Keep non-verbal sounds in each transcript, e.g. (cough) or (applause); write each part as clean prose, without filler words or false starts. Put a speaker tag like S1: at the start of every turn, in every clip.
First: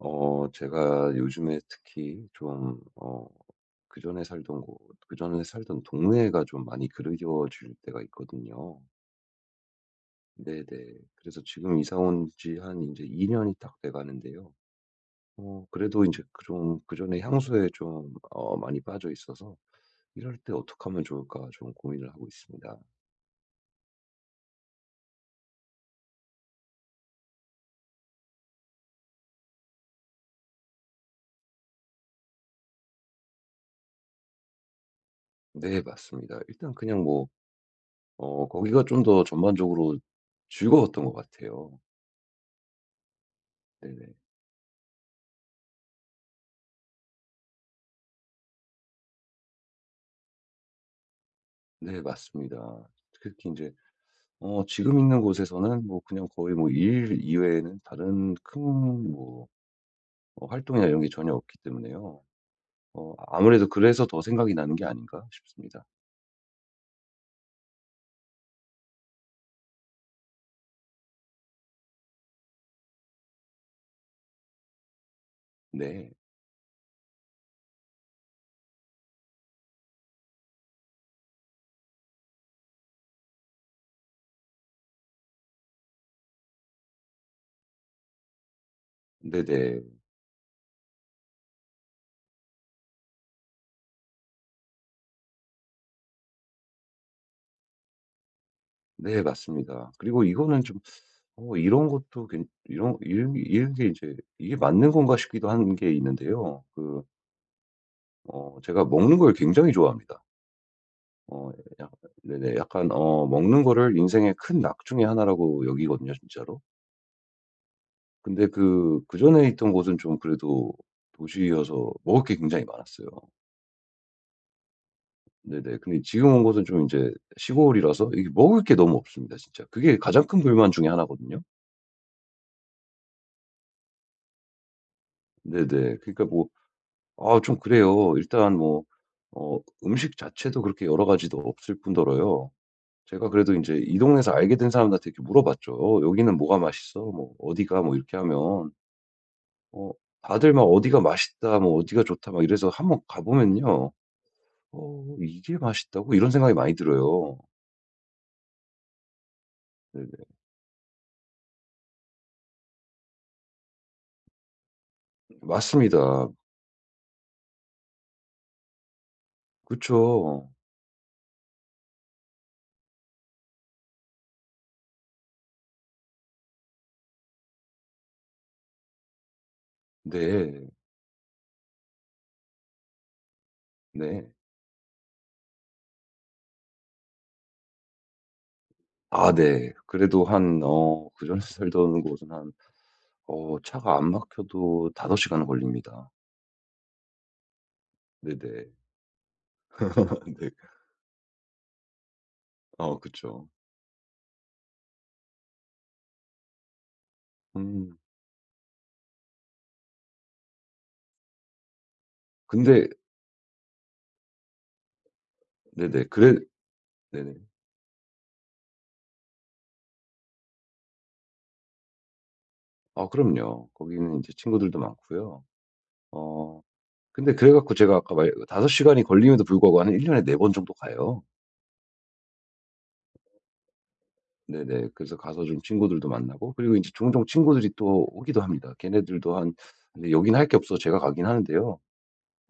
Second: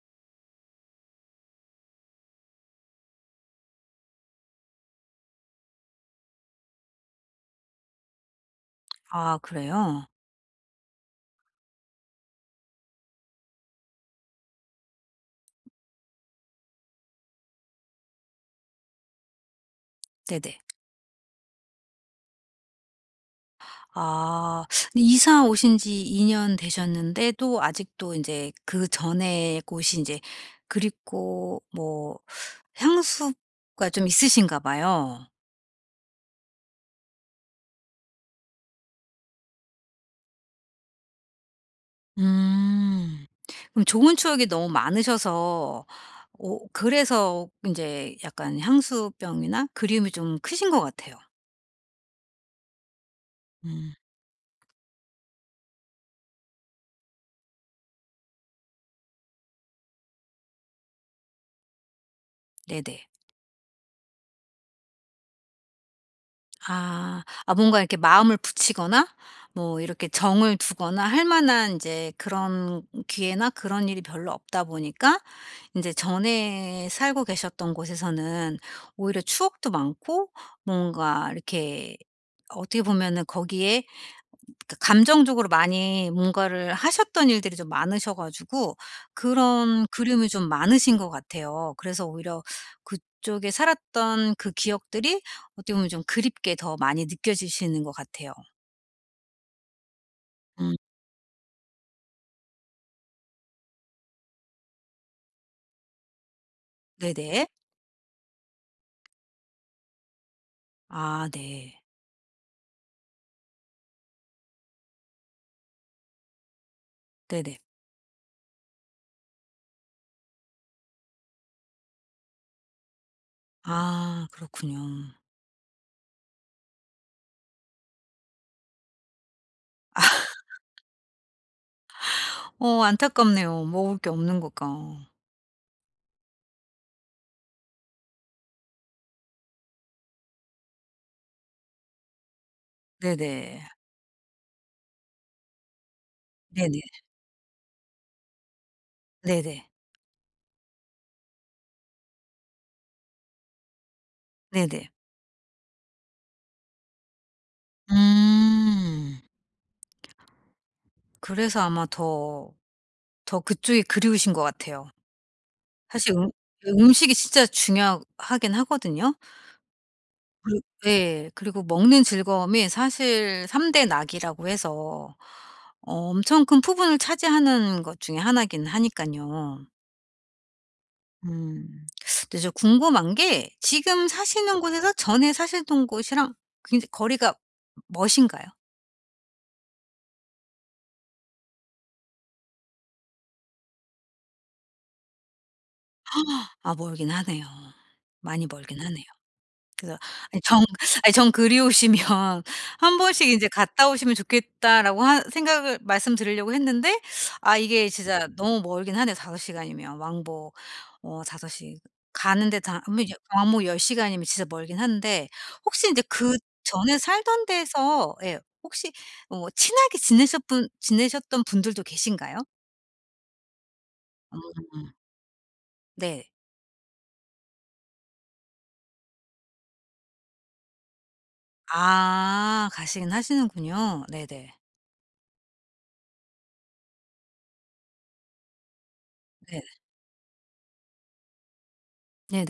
S1: 제가 요즘에 특히 좀 그전에 살던 곳 그전에 살던 동네가 좀 많이 그리워질 때가 있거든요.
S2: 아 그래요?
S1: 네네. 그래서 지금 이사 온 지 한 이제 이제2 년이 딱 돼 가는데요. 그래도 이제 좀 그전에 향수에 좀 많이 빠져 있어서 이럴 때
S2: 네네.
S1: 어떻게 하면 좋을까 좀 고민을 하고 있습니다.
S2: 아 근데 이사 오신 지 2년 되셨는데도 아직도 이제 그전의 곳이 이제 그립고 뭐 향수가 좀 있으신가 봐요.
S1: 네 맞습니다. 일단 그냥 뭐 거기가 좀 더 전반적으로 즐거웠던 것 같아요.
S2: 음. 그럼
S1: 네네.
S2: 좋은 추억이 너무 많으셔서 오 그래서 이제 약간 향수병이나 그리움이 좀 크신 것 같아요.
S1: 네 맞습니다. 특히 이제
S2: 음
S1: 지금 있는 곳에서는 뭐 그냥 거의 뭐 일 이외에는 다른 큰 뭐 활동이나 이런 게 전혀 없기 때문에요.
S2: 네네.
S1: 아무래도 그래서 더 생각이 나는 게 아닌가 싶습니다.
S2: 아. 아 뭔가 이렇게 마음을 붙이거나 뭐 이렇게 정을 두거나 할 만한 이제 그런 기회나 그런 일이 별로 없다 보니까 이제
S1: 네.
S2: 전에 살고 계셨던 곳에서는 오히려 추억도 많고 뭔가 이렇게 어떻게 보면은 거기에 그 감정적으로 많이 뭔가를 하셨던 일들이 좀 많으셔 가지고
S1: 네네.
S2: 그런 그리움이 좀 많으신 것 같아요. 그래서 오히려 그쪽에 살았던 그 기억들이 어떻게 보면 좀 그립게 더 많이 느껴지시는 것 같아요.
S1: 네 맞습니다. 그리고 이거는
S2: 음
S1: 좀 이런 것도 괜 이런 게 이제 이게 맞는 건가 싶기도 한 게 있는데요.
S2: 네네.
S1: 제가 먹는 걸 굉장히 좋아합니다.
S2: 아
S1: 어
S2: 네.
S1: 약 네네. 약간 먹는 거를 인생의 큰 낙 중에 하나라고 여기거든요 진짜로.
S2: 네네.
S1: 근데 그전에 있던 곳은 좀 그래도 도시여서 먹을 게 굉장히 많았어요.
S2: 아 그렇군요.
S1: 네네. 근데 지금 온 곳은 좀 이제 시골이라서 이게 먹을 게 너무 없습니다 진짜. 그게 가장
S2: (laughs)
S1: 큰 불만 중에 하나거든요.
S2: 어 안타깝네요. 먹을 게 없는 것과.
S1: 네네. 그러니까 뭐 아 좀 그래요. 일단 뭐 어 음식 자체도 그렇게 여러 가지도 없을 뿐더러요. 제가 그래도 이
S2: 네네.
S1: 제 이 동네에서 알게 된 사람들한테 이렇게 물어봤죠. "어 여기는 뭐가
S2: 네네.
S1: 맛있어? 뭐 어디가?" 뭐 이렇게 하면
S2: 네네.
S1: 어 다들 막 "어디가 맛있다." 뭐 "어디가 좋다." 막 이래서 한번 가 보면요.
S2: 네네.
S1: '이게 맛있다고?' 이런 생각이 많이 들어요.
S2: 음.
S1: 네네.
S2: 그래서 아마 더 그쪽이 그리우신 것 같아요. 사실
S1: 맞습니다.
S2: 그 음식이 진짜 중요하긴 하거든요.
S1: 그쵸.
S2: 예. 그리고 먹는 즐거움이 사실 3대 낙이라고 해서 엄청 큰 부분을 차지하는 것 중에 하나긴 하니까요.
S1: 네.
S2: 음. 근데 저 궁금한 게 지금
S1: 네.
S2: 사시는 곳에서 전에 사시던 곳이랑 굉장히 거리가 멋인가요?
S1: 아 네. 그래도 한 그전에 살던 곳은 한 차가 안 막혀도 5 시간은 걸립니다.
S2: 아 멀긴 하네요. 많이
S1: 네네.
S2: 멀긴 하네. 요. 그래서
S1: (laughs)
S2: 아니
S1: 네.
S2: 정 아니 정 그리우시면 (laughs) 한 번씩
S1: 그쵸.
S2: 인제 "갔다 오시면 좋겠다."라고 하 생각을 말씀드리려고 했는데 아 이게
S1: 음.
S2: 진짜 너무 멀긴 하네요. 5시간 시간이면 왕복 5 시 가는데 다
S1: 근데
S2: 뭐 이제 왕복 10시간 시간이면 진짜 멀긴 한데 혹시 인제
S1: 네네. 그래
S2: 그전에
S1: 네네.
S2: 살던 데서 예, 혹시 친하게 지내셨분 지내셨던 분들도 계신가요?
S1: 아 그럼요. 거기는 이제
S2: 음,
S1: 친구들도 많고요.
S2: 네.
S1: 어 근데 그래 갖고 제가 아까 말 5 시간이 걸림에도 불구하고 한 1 년에 4번 정도 가요.
S2: 아 가시긴 하시는군요. 네네.
S1: 네네. 그래서 가서 좀 친구들도 만나고 그리고 이제 종종 친구들이 또 오기도 합니다. 걔네들도 한
S2: 네.
S1: 근데 "여긴 할 게 없어." 제가 가긴 하는데요.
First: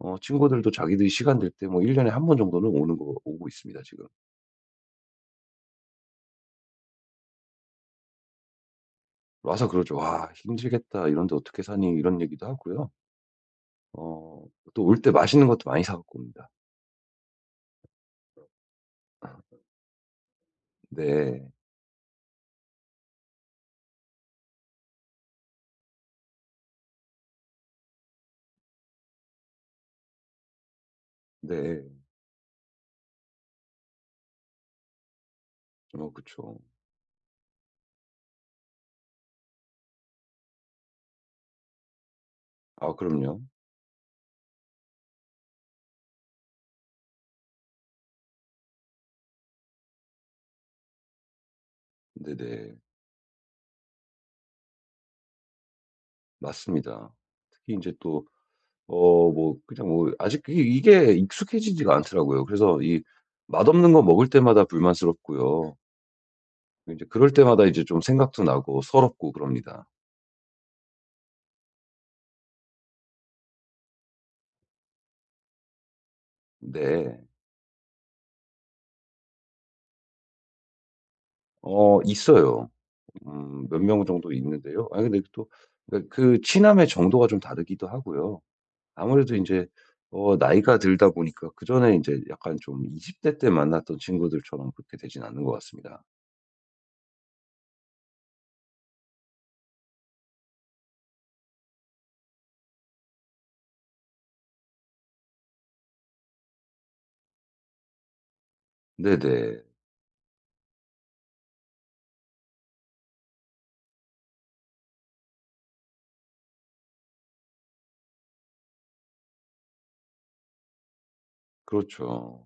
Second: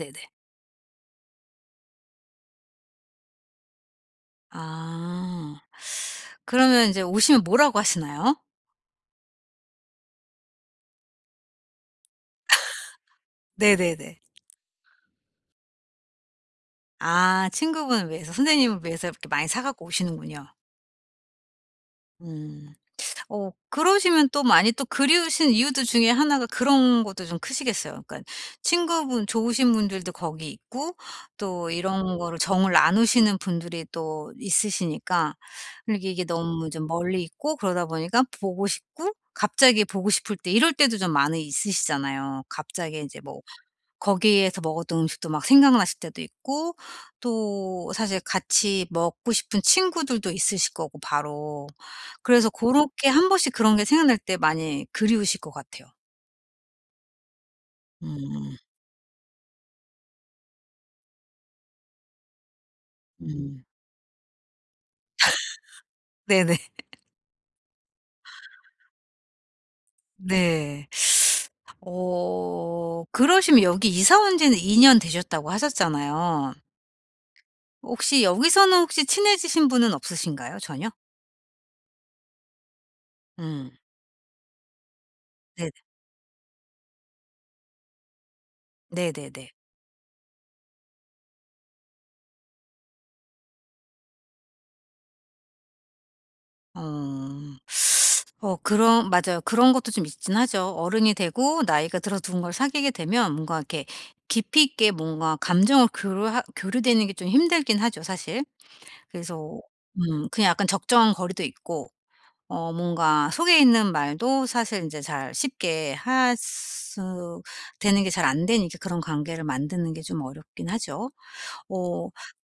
S1: 친구들도 자기들이 시간 될 때 뭐 1 년에 한 번 정도는 오는 거 오고 있습니다 지금.
S2: 아. 그러면 이제 오시면 뭐라고 하시나요?
S1: 와서 그러죠. "와 힘들겠다. 이런데 어떻게 사니?" 이런 얘기도 하고요.
S2: 네네네.
S1: 어 또 올 때 맛있는 것도 많이 사 갖고 옵니다.
S2: 아 친구분을 위해서 선생님을 위해서 이렇게 많이 사 갖고 오시는군요.
S1: 네.
S2: 음. 어 그러시면 또 많이 또 그리우신 이유들 중에 하나가 그런 것도 좀 크시겠어요. 그러니까 친구분 좋으신 분들도 거기 있고 또
S1: 네.
S2: 이런 거를 정을 나누시는 분들이 또 있으시니까 이게 이게
S1: 그쵸.
S2: 너무 좀 멀리 있고 그러다 보니까 보고 싶고, 갑자기 보고 싶을 때, 이럴 때도 좀 많이 있으시잖아요.
S1: 아
S2: 갑자기 인제 뭐
S1: 그럼요.
S2: 거기에서 먹었던 음식도 막 생각나실 때도 있고 또 사실 같이 먹고 싶은 친구들도 있으실 거고 바로. 그래서 그
S1: 네네.
S2: 렇게 한 번씩 그런 게 생각날 때 많이 그리우실 것 같아요.
S1: 맞습니다. 특히 이제또
S2: 음.
S1: 뭐 그냥 뭐 아직 그게 이게 익숙해지지가 않더라고요. 그래서 이
S2: 음.
S1: 맛없는 거 먹을 때마다 불만스럽고요.
S2: 네네.
S1: 이
S2: (laughs)
S1: 제 그럴 때마다 이제 좀 생각도 나고 서럽고 그럽니다.
S2: 네. 어 그러시면 여기 이사 온 지는 2년 되셨다고 하셨잖아요.
S1: 네.
S2: 혹시 여기서는 혹시 친해지신 분은 없으신가요? 전혀?
S1: 있어요.
S2: 음.
S1: 몇 명 정도 있는데요. 아 근데 또
S2: 네네.
S1: 그러니까 그 친함의 정도가 좀 다르기도 하고요. 아무래도 이
S2: 네네네.
S1: 제 나이가 들다 보니까 그전에 이제 약간 좀 20대 때 만났던 친구들처럼 그렇게 되진 않는 것 같습니다.
S2: 어. 어 그런, 맞아요. 그런 것도 좀 있긴 하죠. 어른이 되고 나이가 들어 누군가를 사귀게 되면 뭔가 이렇게 깊이 있게 뭔가 감정을 교류 교류되는 게 좀 힘들긴 하죠 사실. 그래서
S1: 네네.
S2: 그냥 약간 적정 거리도 있고 뭔가 속에 있는 말도 사실 이제 잘 쉽게 할 수 되는 게 잘 안 되니까 그런 관계를 만드는 게 좀 어렵긴 하죠. 어
S1: 그렇죠.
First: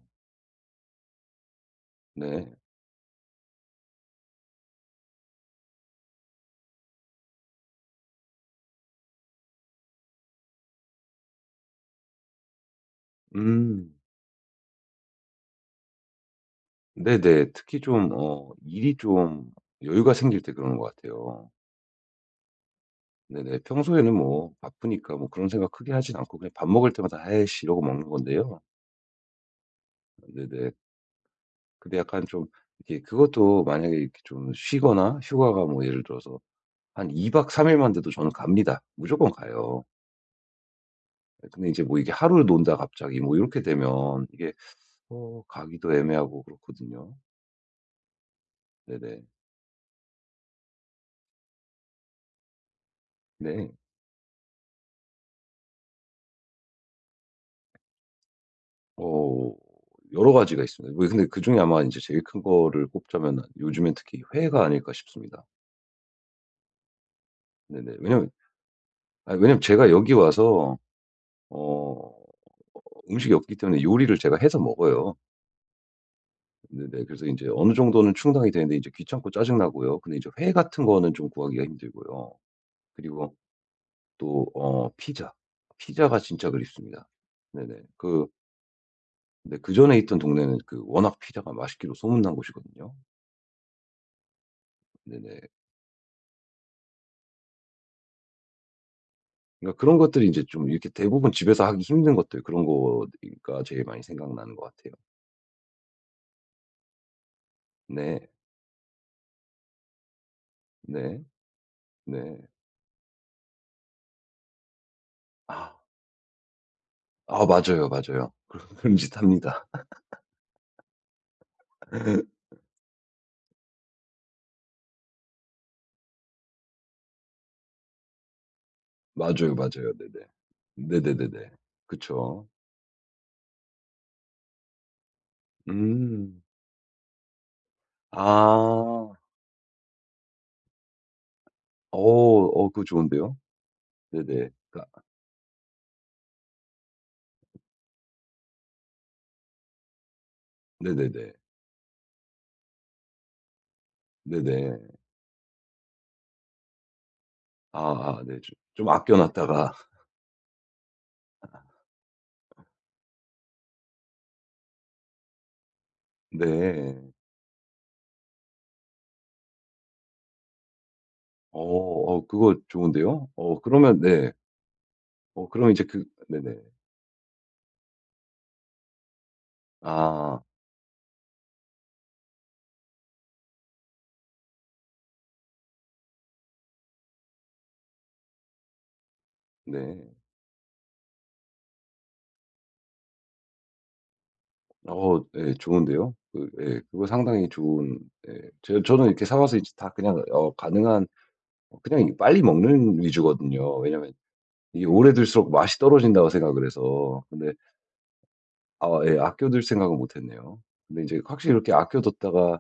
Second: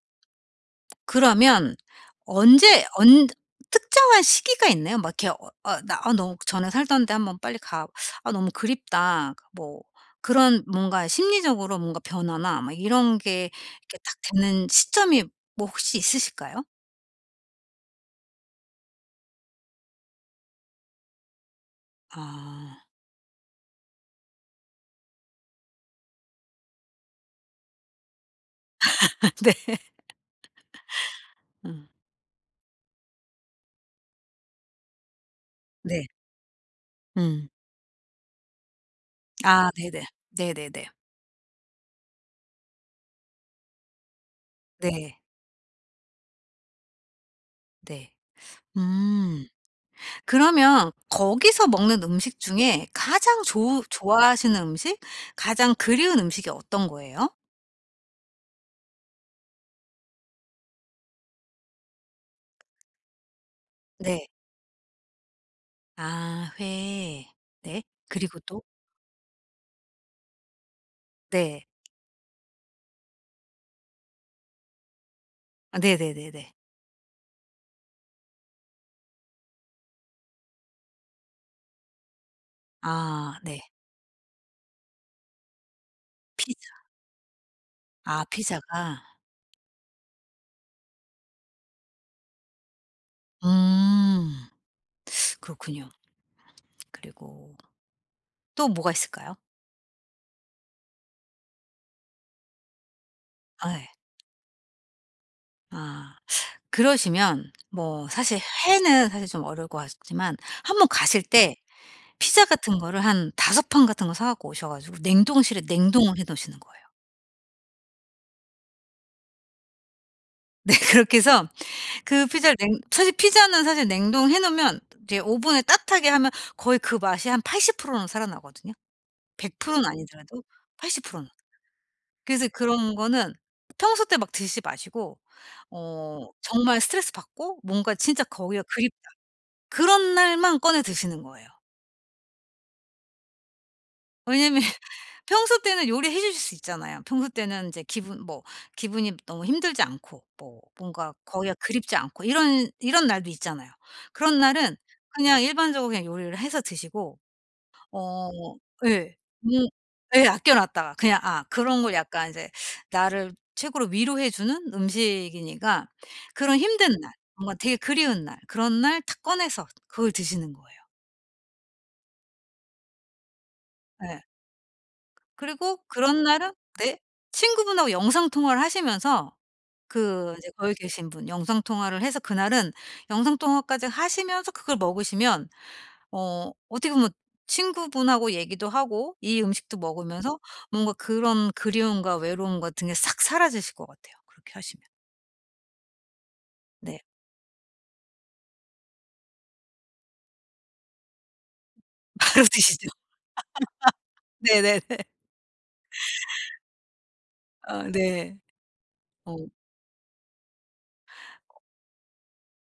S2: 그러면
S1: 네.
S2: 언제 언 특정한 시기가 있나요? 막 이렇게 나 '아 너무 전에 살던 데 한번 빨리 가, 아 너무 그립다.' 뭐 그런 뭔가 심리적으로 뭔가 변화나 막 이런 게
S1: 음.
S2: 이렇게 딱 되는 시점이 뭐 혹시 있으실까요?
S1: 네네. 특히 좀 일이 좀 여유가 생길 때 그러는 것 같아요.
S2: 아
S1: 네네. 평소에는 뭐 바쁘니까 뭐 그런 생각 크게 하진 않고 그냥 밥 먹을 때마다 "아이씨." 이러고 먹는 건데요.
S2: (laughs) 네.
S1: 네네.
S2: 음.
S1: 근데 약간 좀 이렇게 그것도 만약에 이렇게 좀 쉬거나 휴가가 뭐 예를
S2: 네.
S1: 들어서 한 2
S2: 음.
S1: 박 3 일만 돼도 저는 갑니다. 무조건
S2: 아
S1: 가요.
S2: 네네. 네네네.
S1: 예 근데 이제 뭐 이게 하루를 논다 갑자기 뭐 이렇게 되면 이게
S2: 네.
S1: 가기도 애매하고 그렇거든요.
S2: 네.
S1: 네네.
S2: 음. 그러면 거기서 먹는 음식 중에 가장
S1: 네.
S2: 좋 좋아하시는 음식, 가장 그리운 음식이 어떤 거예요?
S1: 어 여러 가지가 있습니다. 뭐 근데 그중에 아마 이제 제일 큰 거를 꼽자면 요즘엔 특히
S2: 네.
S1: 회가 아닐까 싶습니다.
S2: 아 회. 네.
S1: 네네.
S2: 그리고 또?
S1: 왜냐면 제가 여기 와서
S2: 네.
S1: 어 음식이 없기 때문에 요리를 제가 해서 먹어요.
S2: 아 네네네네.
S1: 네네. 그래서 이제 어느 정도는 충당이 되는데 이제 귀찮고 짜증 나고요. 근데 이제 회 같은 거는 좀 구하기가 힘들고요. 그리고
S2: 아 네.
S1: 또 피자. 피자가 진짜
S2: 피자.
S1: 그립습니다. 네네.
S2: 아 피자가.
S1: 근데 그전에 있던 동네는 그 워낙 피자가 맛있기로 소문난 곳이거든요.
S2: 음.
S1: 네네.
S2: 그렇군요. 그리고 또 뭐가 있을까요?
S1: 그러니까 그런 것들이 이제 좀 이렇게 대부분 집에서 하기 힘든 것들 그런 거가
S2: 아
S1: 제일
S2: 예.
S1: 많이 생각나는 것 같아요.
S2: 아. 그러시면 뭐
S1: 네.
S2: 사실 회는 사실 좀 어려울 것 같지만 한 번 가실
S1: 네.
S2: 때
S1: 네.
S2: 피자 같은 거를 한 다섯 판 같은 거 사 갖고 오셔 가지고 냉동실에
S1: 아.
S2: 냉동을 해 놓으시는 거예요.
S1: 아 맞아요, 맞아요. (laughs) 그런 짓 합니다.
S2: (laughs) 네 그렇게 해서 그
S1: (laughs)
S2: 피자를 냉 사실 피자는 사실 냉동해 놓으면 이제 오븐에 따뜻하게 하면 거의 그 맛이 한 80%는 살아나거든요.
S1: 맞아요,
S2: 100%는
S1: 맞아요. 네네.
S2: 아니더라도 80% 는.
S1: 네네네네. 그쵸.
S2: 그래서 그런 거는 평소 때 막 드시지 마시고
S1: 음.
S2: 정말 스트레스받고 뭔가 진짜 거기가 그립다,
S1: 아.
S2: 그런 날만 꺼내 드시는 거예요.
S1: 그거 좋은데요. 네네.
S2: 왜냐면 (laughs)
S1: 아,
S2: 평소 때는 요리해 주실 수 있잖아요. 평소 때는 이제 기분 뭐 기분이 너무 힘들지 않고 뭐 뭔가
S1: 네네네.
S2: 거기가 그립지 않고, 이런 날도 있잖아요. 그런 날은
S1: 네네.
S2: 그냥 일반적으로 그냥 요리를 해서 드시고
S1: 아아
S2: 어
S1: 네. 좀
S2: 예.
S1: 아껴
S2: 뭐
S1: 놨다가
S2: 예. 아껴 놨다가 그냥 아 그런 걸 약간 이제 나를 최고로 위로해 주는 음식이니까
S1: (laughs)
S2: 그런 힘든
S1: 네.
S2: 날, 뭔가 되게 그리운 날, 그런 날 탁 꺼내서 그걸 드시는 거예요.
S1: 그거 좋은데요. 그러면
S2: 예.
S1: 네. 그럼
S2: 그리고
S1: 이제
S2: 그런 날은,
S1: 네네.
S2: 네, 친구분하고 영상 통화를 하시면서 그
S1: 아.
S2: 이제 거기 계신 분 영상 통화를 해서 그날은 영상 통화까지 하시면서 그걸 먹으시면 어떻게 보면 친구분하고 얘기도 하고 이 음식도
S1: 네.
S2: 먹으면서 뭔가 그런 그리움과 외로움 같은 게 싹 사라지실 것 같아요 그렇게 하시면.
S1: 예 좋은데요. 예
S2: 네.
S1: 그거 상당히 좋은 예 저는 이렇게 사 와서 이제 다 그냥 가능한 그냥
S2: (laughs)
S1: 빨리
S2: 바로 드시죠.
S1: 먹는 위주거든요. 왜냐면
S2: 네네네.
S1: 이게 오래 둘수록 맛이 떨어진다고 생각을 해서. 근데
S2: 어 네.
S1: 아 예
S2: 어
S1: 아껴둘 생각은 못 했네요. 근데 이제 확실히 이렇게 아껴뒀다가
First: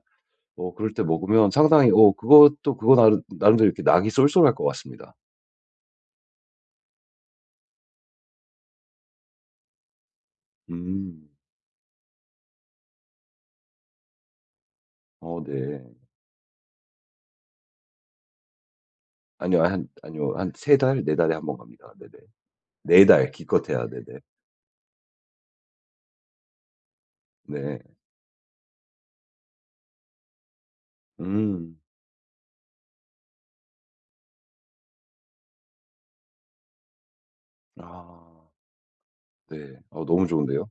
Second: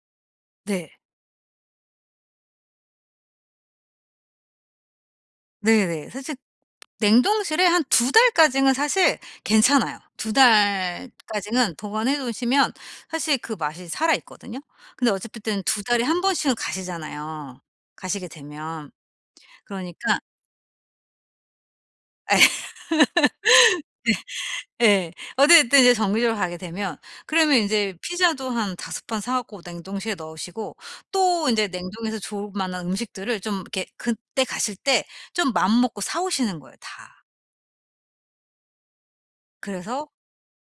S2: 네.
S1: 그럴 때 먹으면 상당히 그것도 그거 나름 나름대로 이렇게 낙이 쏠쏠할 것 같습니다.
S2: 네네. 사실 냉동실에 한 두 달까지는 사실 괜찮아요. 두
S1: 음.
S2: 달까지는 보관해 놓으시면 사실 그 맛이 살아있거든요. 근데 어차피 든
S1: 네.
S2: 두 달에 한 번씩은 가시잖아요, 가시게 되면.
S1: 아니요. 한
S2: 그러니까
S1: 아니요. 한 3달, 네 달에 한 번 갑니다. 네네.
S2: (laughs)
S1: 4달 기껏해야 네네.
S2: 예 예. 어디든 이제 정기적으로 가게 되면 그러면
S1: 네.
S2: 인제 피자도 한 다섯 판 사 갖고 냉동실에 넣으시고 또 인제
S1: 음.
S2: 냉동해서 좋을 만한 음식들을 좀 이렇게 그때 가실 때 좀 마음먹고 사 오시는 거예요, 다.
S1: 아. 네.
S2: 그래서,
S1: 너무 좋은데요.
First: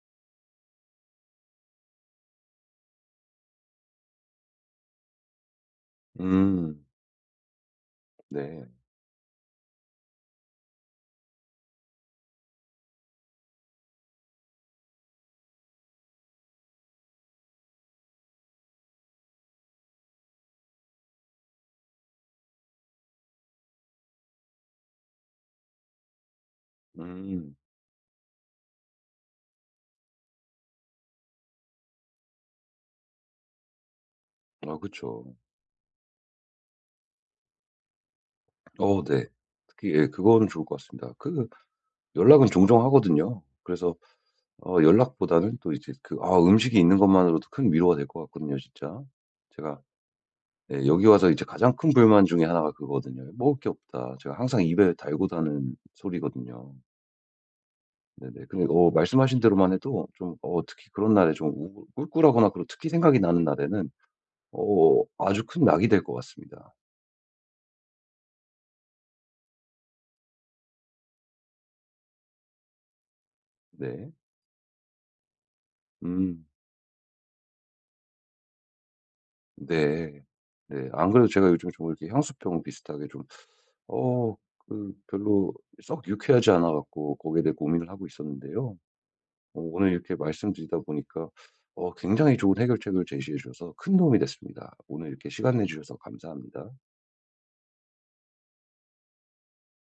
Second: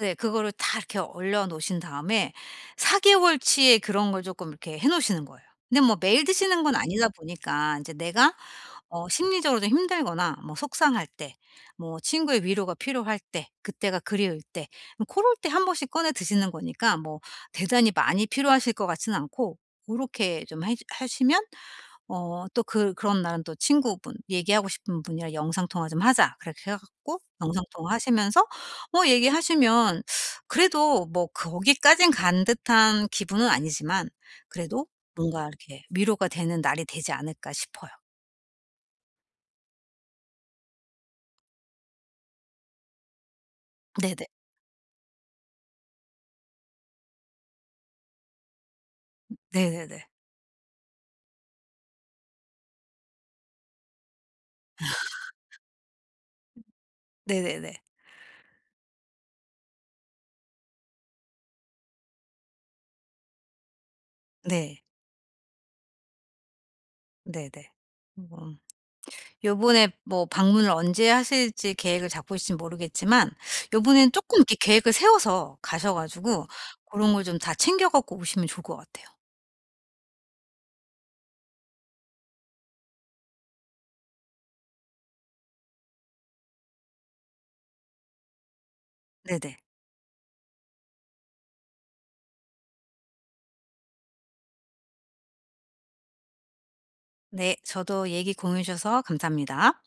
S2: 네. 그거를 다 이렇게 얼려 놓으신 다음에 4개월 개월 치의 그런 걸 쪼끔 이렇게 해 놓으시는 거예요. 근데 뭐 매일 드시는 건
S1: 음.
S2: 아니다 보니까 인제 내가
S1: 네.
S2: 심리적으로 좀 힘들거나 뭐 속상할 때, 뭐 친구의 위로가 필요할 때, 그때가 그리울 때, 고럴 때 한 번씩 꺼내 드시는 거니까 뭐 대단히 많이 필요하실 것 같진 않고, 고렇게 좀 해 하시면 또 그런 날은 또 친구분 얘기하고 싶은 분이랑 "영상 통화 좀 하자." 그렇게 해 갖고
S1: 음.
S2: 영상 통화하시면서 뭐 얘기하시면 그래도 뭐 거기까진 간 듯한 기분은 아니지만
S1: 아
S2: 그래도
S1: 그쵸.
S2: 뭔가 이렇게 위로가 되는 날이 되지 않을까 싶어요.
S1: 네. 특히 예 그거는 좋을 것 같습니다. 연락은 종종 하거든요. 그래서
S2: 네네.
S1: 연락보다는 또 이제 음식이 있는 것만으로도 큰 위로가 될 것 같거든요 진짜. 제가
S2: 네네네.
S1: 예 여기 와서 이제 가장 큰 불만 중에 하나가 그거거든요. "먹을 게 없다." 제가 항상 입에 달고 다는 소리거든요.
S2: 네네네.
S1: 네네. 근데 말씀하신 대로만 해도 좀 특히 그런 날에 좀 우울 꿀꿀하거나 그리고 특히 생각이 나는 날에는
S2: 네.
S1: 아주 큰 낙이 될 것 같습니다.
S2: 네네. 음. 요번에 뭐 방문을 언제 하실지 계획을 잡고 있을진 모르겠지만 요번엔
S1: 네.
S2: 쪼끔 이렇게 계획을 세워서 가셔
S1: 음
S2: 가지고 고런 걸 좀 다 챙겨 갖고 오시면 좋을 것 같아요.
S1: 네. 네. 안 그래도 제가 요즘 좀 이렇게 향수병 비슷하게 좀 어 별로 썩 유쾌하지 않아 갖고 거기에 대해 고민을 하고 있었는데요.
S2: 네네.
S1: 오늘 이렇게 말씀드리다 보니까 굉장히 좋은 해결책을 제시해 주셔서 큰 도움이 됐습니다. 오늘 이렇게 시간 내 주셔서 감사합니다.
S2: 네. 저도 얘기 공유해 주셔서 감사합니다.